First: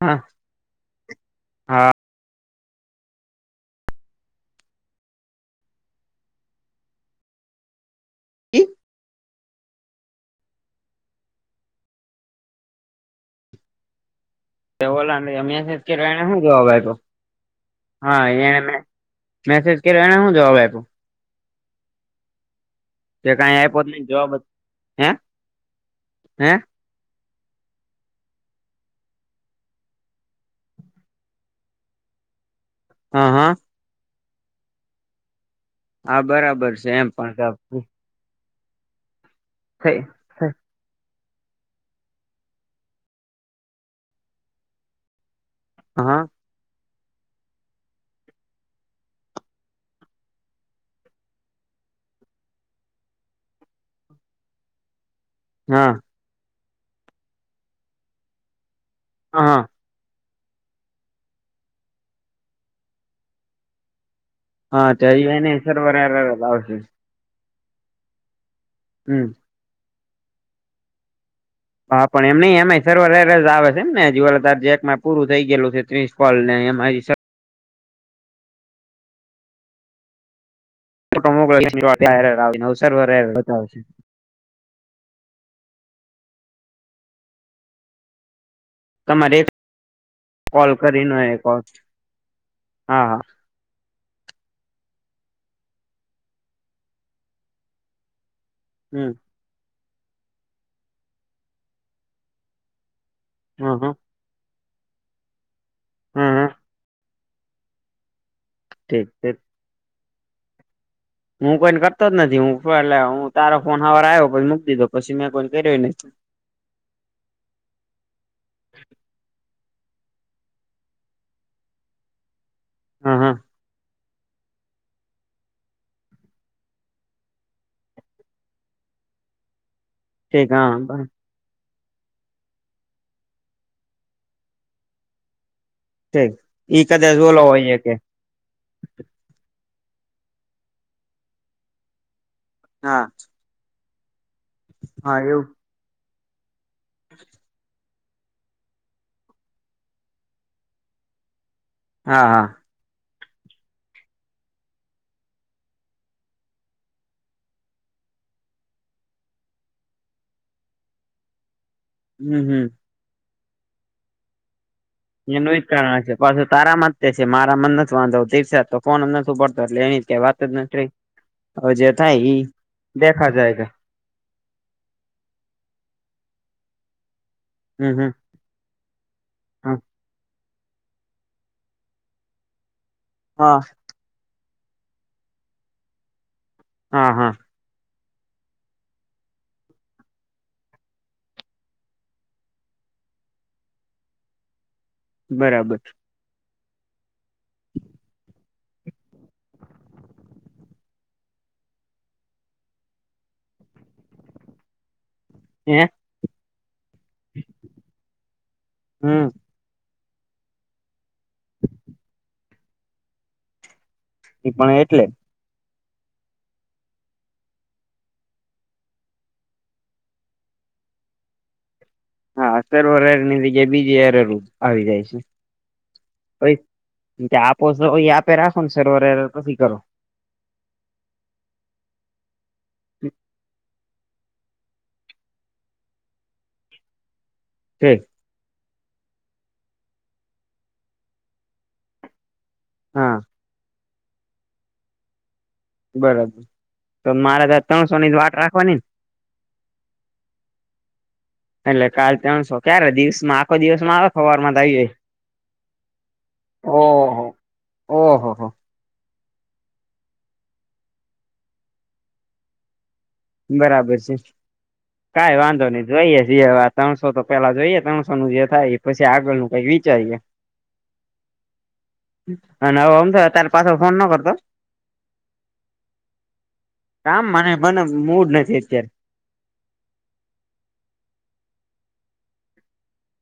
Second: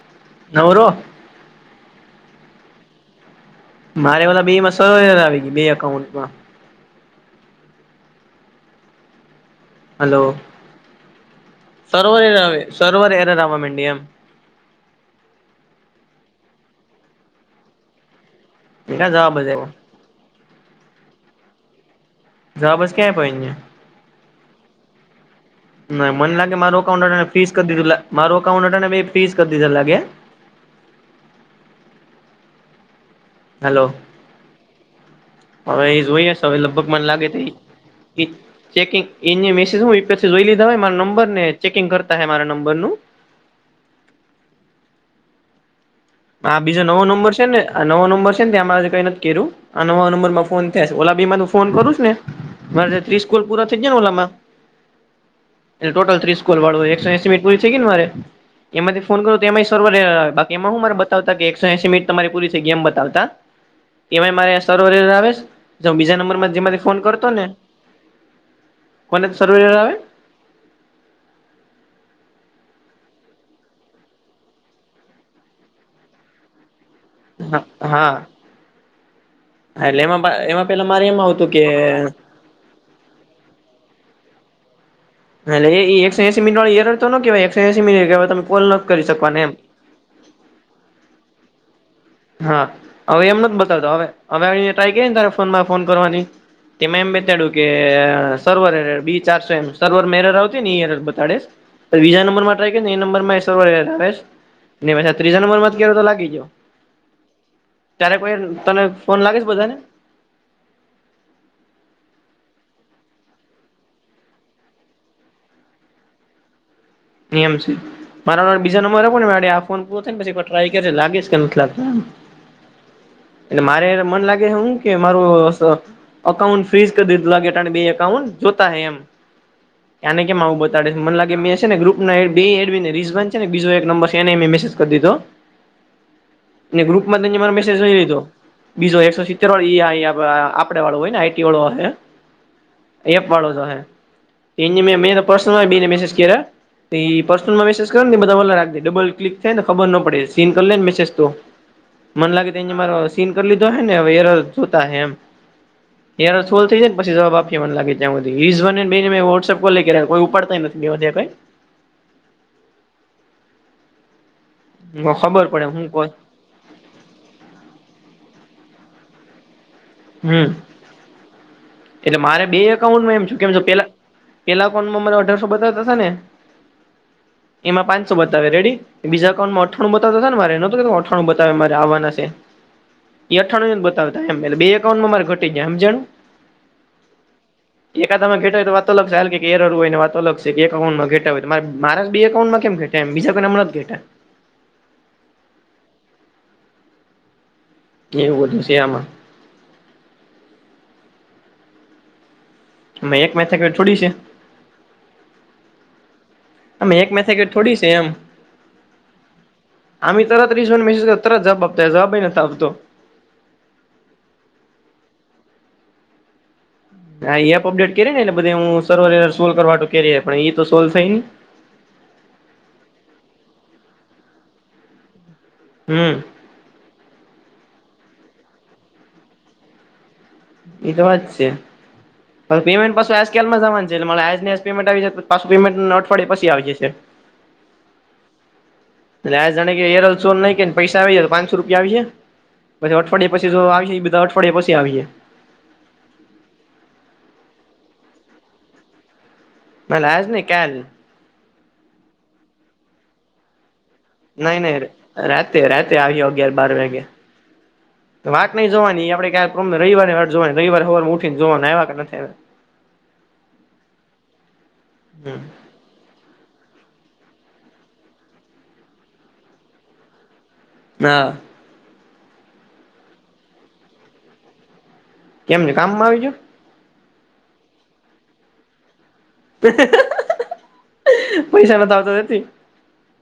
હા નવર. હા મારે ઓલા બે માં સો હજાર આવી ગઈ બે એકકાઉન્ટમાં. હલો સર્વર એ સર્વર એરે આવવા મડી એમ. ઓોલા અમિયાં જ કે એને શું જોવા ભાઈ તો હા એને. કા જવાબ જ આવ્યો મેસેજ કર્યો એ હું જવાબ આપ્યો. જવાબસ કે. કે કઈ આપ્યોત નહી જવાબ જ હે. ના મને હે લાગે માર અકાઉન્ટ ફીસ કરી દીધું માર અકાઉન્ટ ફીસ કરી દીધ લાગે. હા હા. હલો. હવે એ હા જોઈ હશે હવે બરાબર લગભગ છે મને એમ લાગે ત પણ એ. ચેકિંગ એ મેસેજ હ થઈ જોઈ લીધા મારા નંબર ને ચેકિંગ કરતા હ મારા નંબર નું. હા. બીજો નવો નંબર છે ને આ નો નંબર છે ને ત્યાંમાં કઈ કેરું. આ નવા નંબર માં ફોન થયા ઓલા બી માં ફોન કરું ને. મારે ત્રીસ ગોલ પૂરા થઈ જાય ને ઓલામાં હા એ ટોટલ ત્રીસ કોલ વાળો એકસો ત્રીસ પૂરી થઈ ગને મારે એમાંથી ફોન કર તો હા એ સ બા એમાં હું મારે બતાવતા કે એકસો એસી મિનિટ તમારી પૂરી ગેમ બતાવતા એ મારે હા તો આવે એને સર્વર બીજા એરર નંબર જ માં આવશે જેમાંથી ફોન કરતો ને હમ કોના સર્વે આવે. હા પણ એમ નહ એમાં સર્વરસ આવે છે એમ ને જાર જે એક માં પૂરું થઈ ગયલું છે ત્રીસ ફોલ ને એમાં હા હાા એટલે એમાં એમાં પેલા મારે એમ આવતું કે ને અવસર ભ બતાવશે એટલે એ એકો એસી મિનટ વાળ એર હતોતો કેવા એકસો એસી મિટ ત કો તમારે કોલ કરીને કો હા હવે એમ નથી બતાવતો હવે. હવે ટ્રાય ક ને તારે ફોન માં ફોન કરવાની તેમાં એમ બેતાડ્યું કે સર્વ હમ બી ચાર સર્વર મેર આવતી બ બજા નંબર માં ટ્રાયને એ નંબર હ હ પછા ત્રીજા નંબર માં કે તો હ લાગી હ ગયો. ત્યારે કોઈ તને ઠીક ફોન ઠીક લાગીશ બધાને હું કોઈને કરતો જ નથી હું એટલે હું તારો ફોન ખવાર આવ્યો પછી મૂકી દીધો પછી મેં કોઈ કર્યો નથીહી. નિયમ છે. મારા બીજા નંબર આપ ને આ ફોન પૂરો થ ને પછી ટ્રાયે લાગે કે નથી લાગ તો. હા હા એટલે મારે મન લાગે હું કે માર અઉ ફ્રીસ કરી દીધું લાગે બે એકઉન્ટ જોતા એમ. ક્યાને કેમ ઠીક આવું બતાડે છે હા મને લાગે મે ને ગ્રુપ એ રીઝન છેને બીજો એક નંબર છે એને મેસેજ કરી દીધો. ઠીક ઈ ગ્રુપ કદાચ માં તને ઓલો મારો હોય મેસેજ કે જોઇ લીધો. બીજો એકસો સિત્તેર વાળ આપડે વાળું હોય ને આઈટી વાળો હા એપ વાળો જો હ એ મે મે હા એવું પર્સનલ બેને મેસેજ કર્યા એ પર્સનલમાં મેસેજ કરો ને બધા મલા રાખે ડબલ ક્લિક થાય ને ખબર ના પડે સીન કરી લે ને મેસેજ તો હા મને હા લાગે તો એ મારો સીન કરી લીધો હ ને જોતા હ એમ. યાર છોલ થઈ જાયને પછ જવાબ આપએ મને લાગે્યા સુધી ઝનને મેં વો્સપ કો લ કોઈ ઉપાડતા નથી બે કંઈ. હમ હમ. ખબર એનું પડે હું કારણ કોલ છે પાછસે તારામાં છે મારા મ નથી વાંધો દી તો ફમ નથી પડતો એટલે એની કઈ વાત હમ જ નથી ર એટલે મારે બે એકાઉન્ટમાં એમ છે કેમ છ પેલા પેલા કોન્ટમાં મારે અઢારસો બતાવતાશે ને એમાં હમ હમ પાંચસો બતા બતા રેડી બીજા અકાઉન્ટ માં હા અઠાણું બતા ને મારે નતો કે અઠણું બતાવે મારે આવવાના છે. હા અઠાણું જ બતાવતા એ બે એકાઉન્ટમાં મારે ઘટી જાય એમ હમજાણું. હા હા. એકા માં ઘેા હોય તો વાતો લગશે હાલ એ ર હોયને વાતો લશે છે એકાઉન્ટમાં ઘટા હોય તો મારા બે એકાઉન્ટમાં કેમ થાય. એમ બીજા કોનામ જ ઘેટા બરાબર. [unintelligible] [inaudible] કેવું વધું છે આમાં. મે એક મેથ છોડી છે. હે અમે એક મેથેકે થોડી છે એમ. હમ આમ ત્રીસને મેસેજ કર ત જબ આપતા જવાબાઈ નથી ત આપતો તો પણ એટલે હા એપ અપડેટ કરીએ ને એટલે બધે હું સવ સોલ્વ કરવા કરીએ પણ એ તો સોલ્વ થાય ને હા સરોવર હર ની જગ્યાએ બીજી હરર આવી જાય છે. હમ. આપો આપે રાખો ને સરોવર પછી કરો. એ તો વાત છે પણ પેમેન્ટ પાછું આજકાલમાં જવાનું છે. લે આજ પેમેન્ટ આવી જશે પાછું પેમેન્ટ અવાડય પછી આવી જશે. ઠીક. એટલે આ જાણે કે એરલસો નઈ કે પૈસા આવી જાય તો પાંચસો રૂપિયા આવી છે. પછી હા અઠવાડિયા પછી જો આવી એ બધા અઠવાડિયા પછીએ. બરાબર તો મારે ત ત્રણસોની વાટ રાખવાની ને. પણ આજ નહીં કાલ. એટલે કાલ ત્રણસો ક્યારે દિવસ માં આખો દિવસમાં આવે. સવારમાં તો નહી આવી નઈ જાય રાતે રાતે આવ્યો અગિયાર બાર વાગે. ઓહો ઓહો હો વાત નહી જોવાની આપડે ક. તમને રવિરની વાર જોવા રવિવારેવાર ઉઠને જોવા આવ્યા કે નથી્યા. બરાબર છે કઈ આવ્યા. વાંધો નહી. જોઈએ ત્રણસો તો પેલા જોઈએ ત્રણસો નું જે થાય પછી આગળ નું કઈક વિચારીએે. [unintelligible] ના. અને હવેમ તો ત્યારે પાછ ફોન ના કરતો. કેમ છે કામમાં આવીજું. કામ મને પણને મૂડ નથી અત્યારે. [unintelligible] પૈસા નથી આવતા નથી.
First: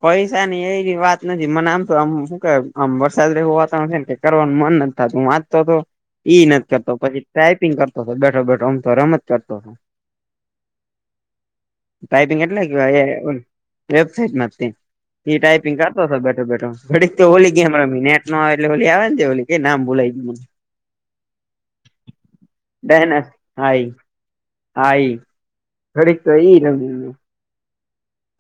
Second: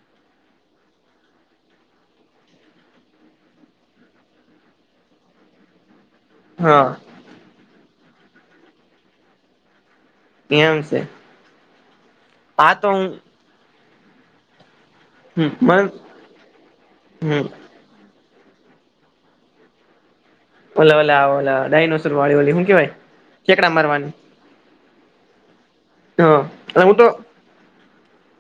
પૈસા નની એવી વાત નથી મને આમ તો આમ શું કે અં વરસાદ રવું વાતાવણ છે ને. કરવાનું મન નથી થ તું વાંચતો તો. ઈ નથી કરતો હા પછી ટાઈપિંગ કરતો હતો બેઠો બેઠો અમતો રમ જ કરતો હતો. કેમ છે. ટાઈપિંગ એટલા આ કેવા તો હું વેબસાટમાં. એ હમ ટાાઈપિંગ મન કરતો હતો બેઠો બેઠો વડી તો હમ ઓલી ગેમ. મિનેટ નો એટલેલી આવે ને ઓલી કેઈ નામ બોલાઈ ગને. ઓલો ઓલા ઓ ડ નસર વાળી ઓલી હું કેવાય ચેકડાંરવા. હઈ. હા અને હું તો.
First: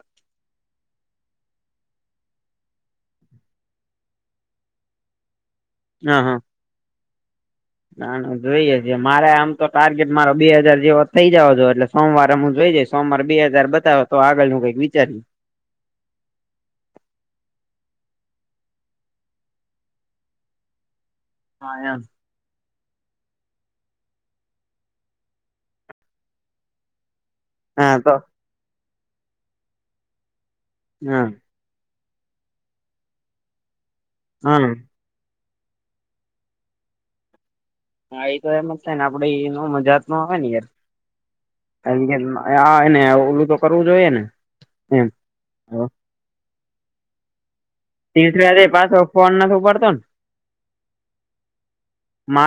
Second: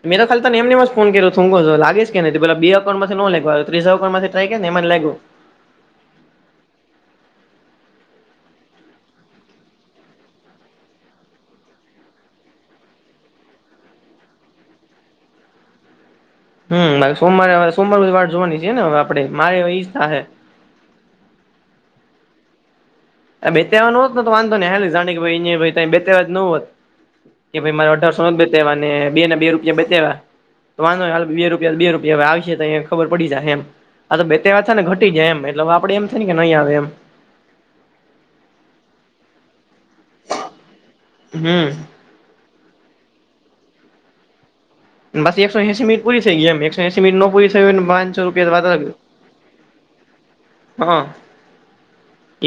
મે તો તને એમને જ ફોન કર્યો લાગી કે નથી પેલા બે અઉન્ટમાંથી લેવા ત્રી અકાઉન્ટમાંથી ટ્રાય ને એમાં લાગો. હા હા. ના ના જોઈએ છે મારે આમ તો ટાર્ગેટ મારો બે હાજાર જેવા થઇ જાવ છ એટલે. સોમવાર હમું જોઈ જાય સોમવાર બે હજાર બતાવો તો આગળનું કંઈક વિચારી. હમ મારે સોમવારે આવે સોમવાર સુધી વાટ જોવાની છે ને હવે આપડે મારી ઈચ્છા છે. હા એમ આ બે તહેવા નો હોત ને તો વાંધો ની હા જાણે કે ભાઈ અ બે ત્યાવા જ નો હોત. કે ભાઈ મારે હા તો અઢારસો બતાવવા અને બેને બે રૂપિયા બતાવ્યા તો વાંધો હાલ હા બે રૂપ બે રૂપિયાશે તો ખબર પડી જાય એમ આ તો બે વાત હા થા ને ઘ ટી ગ્યા એમ એટલે આપડે એમ થે ને કે નહીં આવે એમ. હા એ તો એમ જ થાય ને આપડે એનો મજાત નો આવે ને યાર હમ આ એને ઓલું તો કરવું જોઈએ ને એમ બસ એકસો એસી મિટ પરી થઈ ગી એમ એક્સો એસી મિટો નો પૂરી થય હો ને પાંચસો રૂપિયા વાત દિવસે લાગ્યું પાછો ફોન નથી ઉપાડતો ન. હા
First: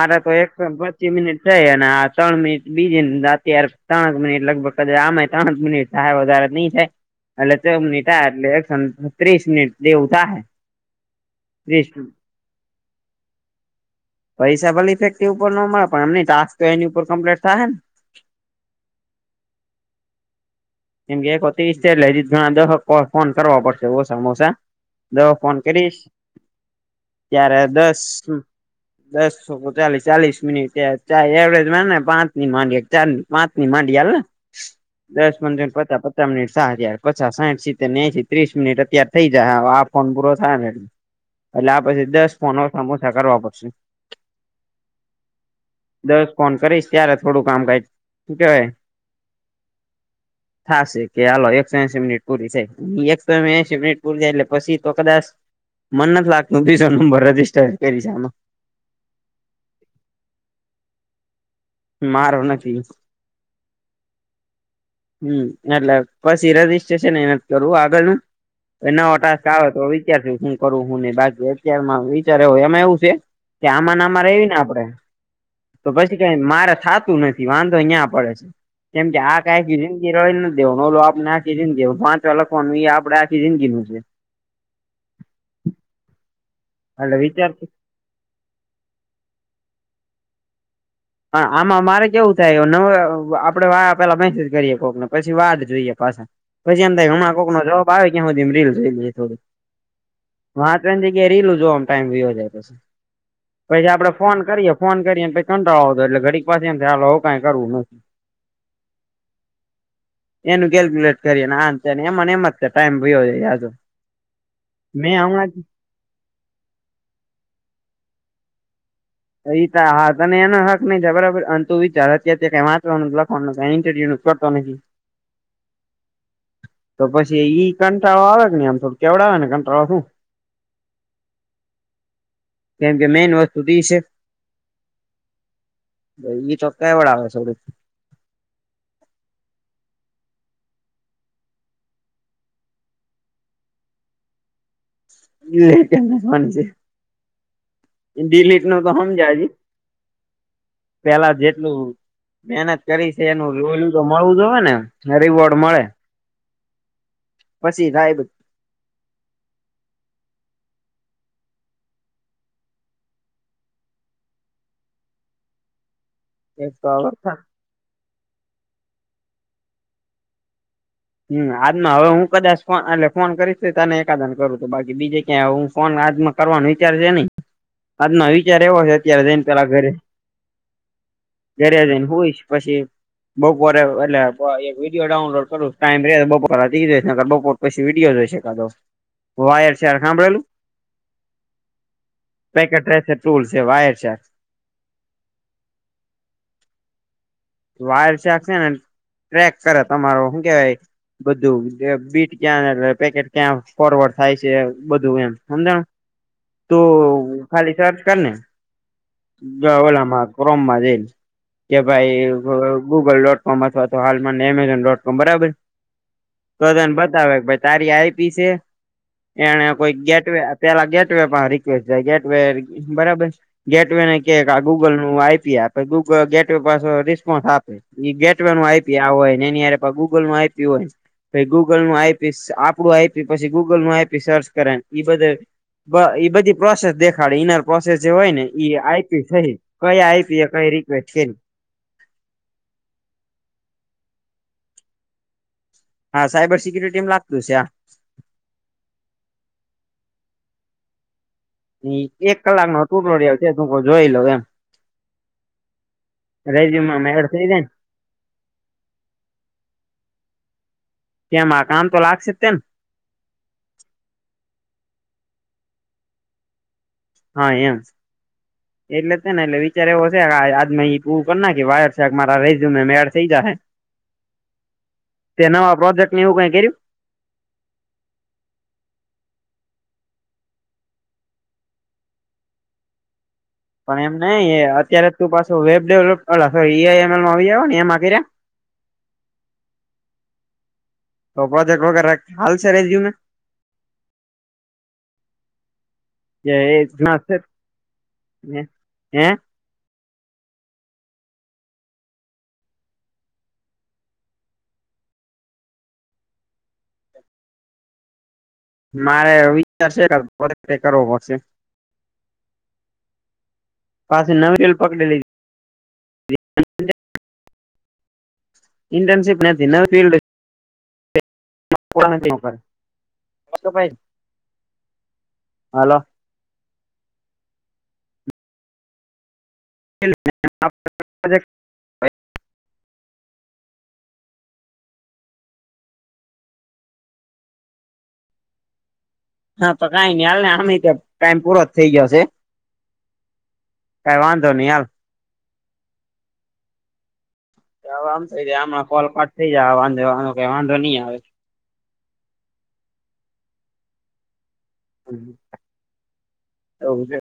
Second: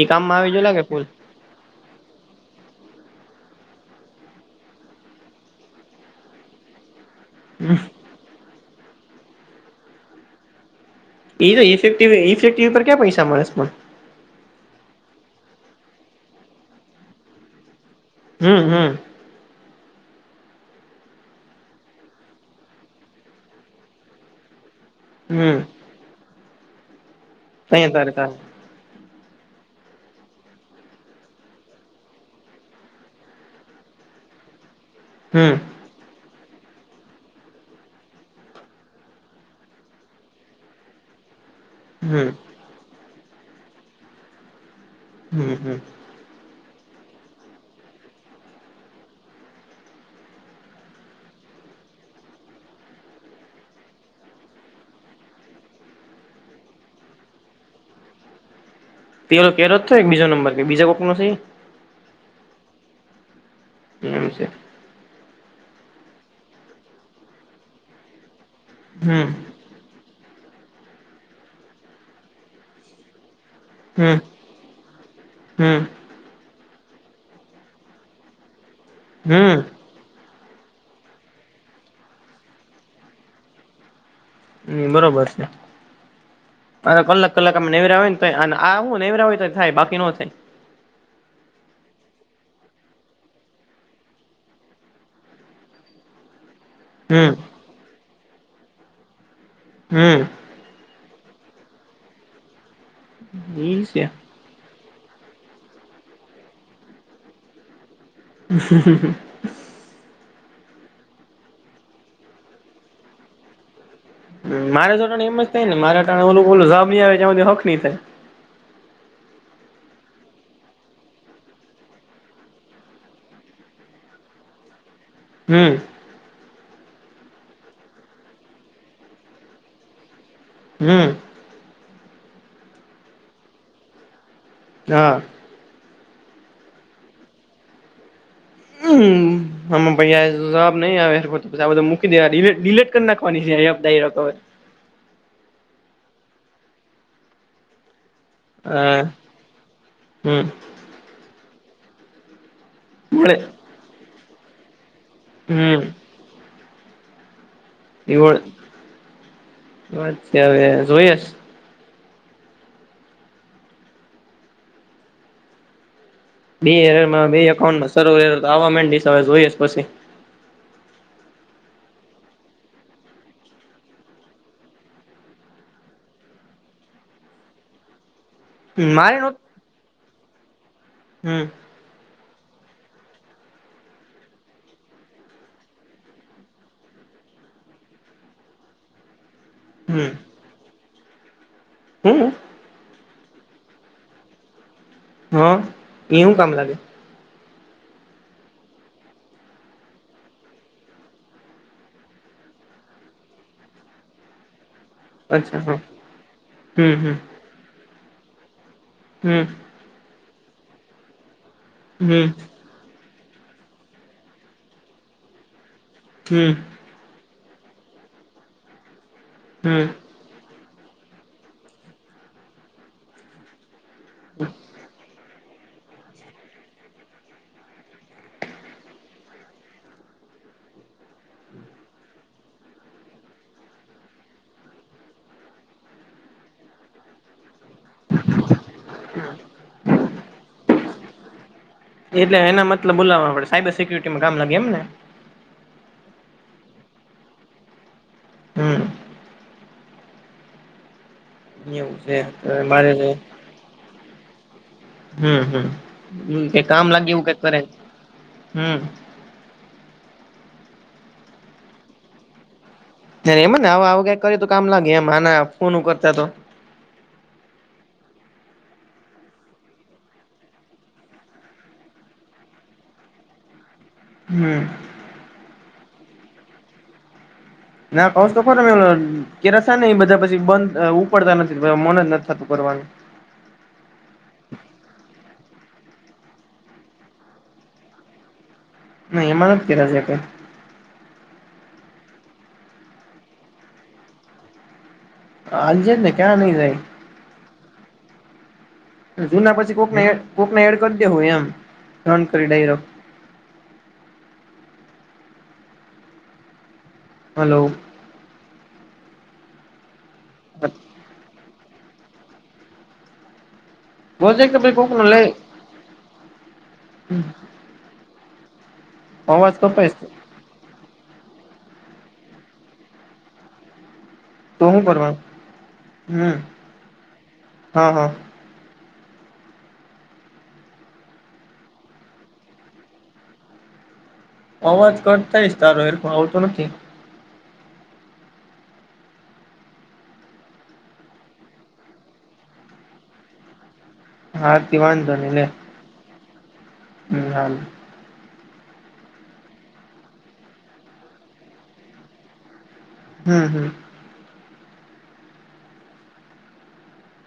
એ તો કામમાં આવી જો એક્સો ન લાગે ફૂલ પચી મિનિટ. થય અને આ ત્રણ મિનિટ બીજી અત્યારે ત્રણેક મિનિટ લગભગ કદાચ આમાં ત્રણેક મિનિટ થાય વધારે નઈ થાય એટલે મિનિટ એટલે એકસો ત્રીસ મિનિટ દેવું થાય ઈ તો ઇફેક્ટ ઇફેક્ટિવ પર ક્યા પૈસા મળેસ મને પૈસા ભલે ઇફેટિવ ઉપર નો મળે પણ એમની ટાસ્ક તો એની ઉપર કમ્પ્લીટ થાય ને હમ હમ કેમ કે એક ત્રીસ છે એટલે ઘણા દહક ફોન કરવા પડશે ઓસામોસા દવા ફોન હમ કરીશ ત્યારે તય દસ તારે તારે દસો ચાલીસ ચાલીસ મિનિટ એવરેજ ને પાંચ ની માનીએ ચાર ની પાંચની માંડીએ હાલને [unintelligible] દશ [unintelligible] પચા પચાસ મિનિટ સાયાર પચા સાંઠ સીતે ને એહી ત્રીસ મિનિટ અત્યારે થઈ જાય આ ફોન પૂરો થાય ને એટલે આ પછી હમ દસ ફોન ઓસામોસા કરવા પડશે. હમ હમ દસ ફોન કરીશ ત્યારે થોડું કામ કાય શું કેવાય. થશે કે આાલો એકસો એશી મિનિટ પૂરી જાય એકસો એશી મિનિટ પૂરી જાય એટલે પછી તો કદાચ મન નથી લાગતું બીજો નંબર રજીસ્ટર કરીશ આમાં પેલો કેયરો થય બીજો નંબર કે બીજા કોક નો છે ઇ. મારો નથી. એમ છે. હમ એટલે પસી રજીસ્ટ્રેશન એ નથ કરવું આગળનું. નવો હમ ટાસ્ક આવે તો વિચારશુ શું કરું શું નહી બાકી અત્યારમાં વિચાર હોય એમાં એવું છે. કે આમાં ન હમ આમાં રવી ને આપડે હમ તો પછી ક મા થાતું નથી વાંધો અહીંયા પડે છે કેમ કે આ કાય હમ આખી જિં ઈ રળી નથી દેવા ઓલો આપણે આખી જિંદગી પાંચવા લખવાનું એ આપડે આખી જિંદગીનું છે. હમ બરોબર છે અ એટલે કલાક વિચાર કલાક અમ નેવેરા આવે ને. આ હું નવરા હોય તો થાય બાકી નો થાય. પણ આમાં મારે કેવું થાય આપડે વા પેલા મેસેજ કરીએ કોકને પછી વાત જોઈએ પાછા. પછી એમ થાય હમ ઘણા કોક નો જવાબ આવેયા સુધી રીલ જો થોડી. હમ વાતો ની જગ્યા રીલું જોઅઆ માં ટાઈમ વીયો જાય પછી ઈ પછી છે આપડે ફોન કરીએ. ફોન કરીને કંટાળો આવતો એટલે ઘડીક પાસુ એમ થાય હવે કઈ કરવું નથી. [unintelligible] એનું કેલ્ક્યુલેટ કરીએને આન તેમને એમ ને એમ જ થ ટાઈમ વયો જાય મારે મેં સા એમ જ હમણાં થાય ને મારે ઓલું ઓ જવાબ આવે ત્યાં સુધી હખ ની થાય. એ હા તને એનો હક નહીં છે બરાબર અંને તુ વિચાર અત્યારે કંઈ વાંચવાનું લખવાનું કાય ઇન્ટરવ્યુ નુ. કરતો નથી હમ્મ. તો પછી ઈ કંટાળો આવે ને આમ થો કેવડે આવે ને [unintelligible] હમ્મ. કેમ કે મેન વસ્તુ તો એ છે. હા. ભાઈ ઈ ચોક વાળા આવે છે [unintelligible] [unintelligible] હામાં ભાઈ જવાબ નઈ આવે [unintelligible] મૂકી દેવા ડીલેટ ડીલેટ કરી નાખવાની છે એપ ડાયરેક્ટ અવે [unintelligible] ડીલીટ નો તો હા હમજા હમ [unintelligible] પેલા જેટલું મહેનત કરી છે મળે એનું [unintelligible] તો મળવું જ હોય ને એમ. કીબોર્ડ હમ મળે. પછી થાય કીબોર્ડ હવે જોઈએ છે. બે એરેર બે હમ એકઉન્ટમાં [unintelligible] આવા મંડી સે હવે જોઈ એસ પછી હમ્મ આજમાં હવે હું કદાચ ફોન એટલે ફોન કરીશું તને એકાદન કરું તો બાકી બીજે ક્યાં હું ફોન આજમાં કરવાનો વિચાર છે નઈ આજનો વિચાર એવો છે મારે અત્યારે જઈને પેલા ઘરે હમ્મ. ઘરે જઈને હુઈસ પછી બપોરે એટલે એક વિડીયો ડાઉનલોડ કરું. ટાઈમ રે તો બપોર વાગી જાય [unintelligible] બપોર પછી વિડીયો જય છે કાતો. વાયર છે આ સાંભળેલું. હમ્મ. પેકેટ રહે છે ટુલ છે વાયર છે આ. હા અહીંય હું કામ લાગે. વાયર [unintelligible] છે ને ટ્રેક કરે તમારો હું કેવાય બધું બીટ ક્યાં એ પેકેટ ક્યાં ફોરવડ થાય છે. બધું એમ અચ્છા હા હમણાં હમ હમ તું ખાલી સર્ચ કરને. હમ જો ઓલામાં ક્રોમમાં [unintelligible] કે ભાઈ હમ તો ગૂગલ ડોટ કોમ અથવા તો હાલમાં એમેઝોન ડોટ કોમ બરાબર. હમ્મ. તો તને બતાવે કે ભાઈ તારી આઈપી છે તે એને હમ કોઈ ગેટવે પેલા ગેટ વે પણ [unintelligible] જાય ગેટ વે બરાબર. ગેટ વે ને કે આ ગૂગલ નું આઈપી આપે ગૂગલ ગેટ વે પાછો રીસ કોઠ આપે ઇ ગેટવે નું આપી હોય ને એનીય ગૂગલ નું આઇ પી હોય. પાહિ ગૂગલ નું આઈપી સ આપડું આઈપી પછી ગૂગલ નું આઈપી સર્ચ કરે ઈ બધે બ ઇ બધી પ્રોસેસ દેખાડે ઈનર પ્રોસેસ જે હોય ને ઇ આઈપી થઈ. કઈ [unintelligible] કઈ રિક્વેસ્ટ કરી. એટલે એના મતલબ બોલાવા આપડે સાયબર સિક્યુરિટીમાં કામ લાગે એમ ને. હા સાયબર સિક્યુરિટીમાં લાગતું સે આ. હમ્મ. ઇ એવું છે એક કલાક નો મારે તૂટોરિયલ છે [unintelligible] પર જોઈ લઉ એમ. હમ્મ હમ્મ મન કે કામ રેઝ્યુમમાં લાગે એવું એડ કંઈક થઈ કરે જાય ને હમ્મ. કેમ આ કામ તો લાગશે તેન. [unintelligible] એમ ને આવું કઈક કર્યું તો કામ લાગે એમ આના ફોનું કરતા તો. હા એમ. [inaudible] એટલે તે ને એટલે વિચાર એવો શે કે આજ માં ઈ પૂરું કરી ના કે વાયર શાક મારા રે મેડ થઈ જાહે. હમ્મ. તે નવા પ્રોજેક્ટ કંઈ એવું કઈ કર્યું. ના કૌશ તો ખરો કેરા થ ને એ બધા પછી બંધ ઉપડતા નથી મનજ નથી થતું કરવાનું. પણ એમ નઇ એ અત્યારે તું પાછું વેબ ડેવલપ અલા ઈઆઈમલમાં આવી જાવ ને એમાં [unintelligible] નઇ એમાં નથી કયરા એકે તો પ્રોજેક્ટ વગર રાખ હાલસે રેઝ્યુમે આલજે ને ક્યાં જે નહી જાય એજ નાખે જુના પછી કોકને કોકને એડ કરી દેહું એમ રન કરી ડાયરો હલો. મારે વિચાર છે કે કરવો પડશે. પાછી બોજે કે નવી ભઈ ફિલ્ડ કોકનો પકડી લેય લીધી ઇન્ટરશીપ અવાજ નથી નવી કપાય છે ફીલ્ડ પુરાનેટ નોક અ ક ભાઈ તો હું કરવાનું હું હા હા. [inaudible] અવાજ કટ થાય શે તારો એર આવતો નથી. હા તો કાઈ ની આલ ની આમેય તે ટાઈમ પૂરો જ થઈ ગીયો શે હા નઈ હાલ તી વાંધો નઇ લે હમ હાલ. હવે આમ થઈ જા આમાં કોલ કટ થઈ જાહે વાંધો કે વાંધો કઈ વાંધો નઈ આવે. હું હું. એવું છે.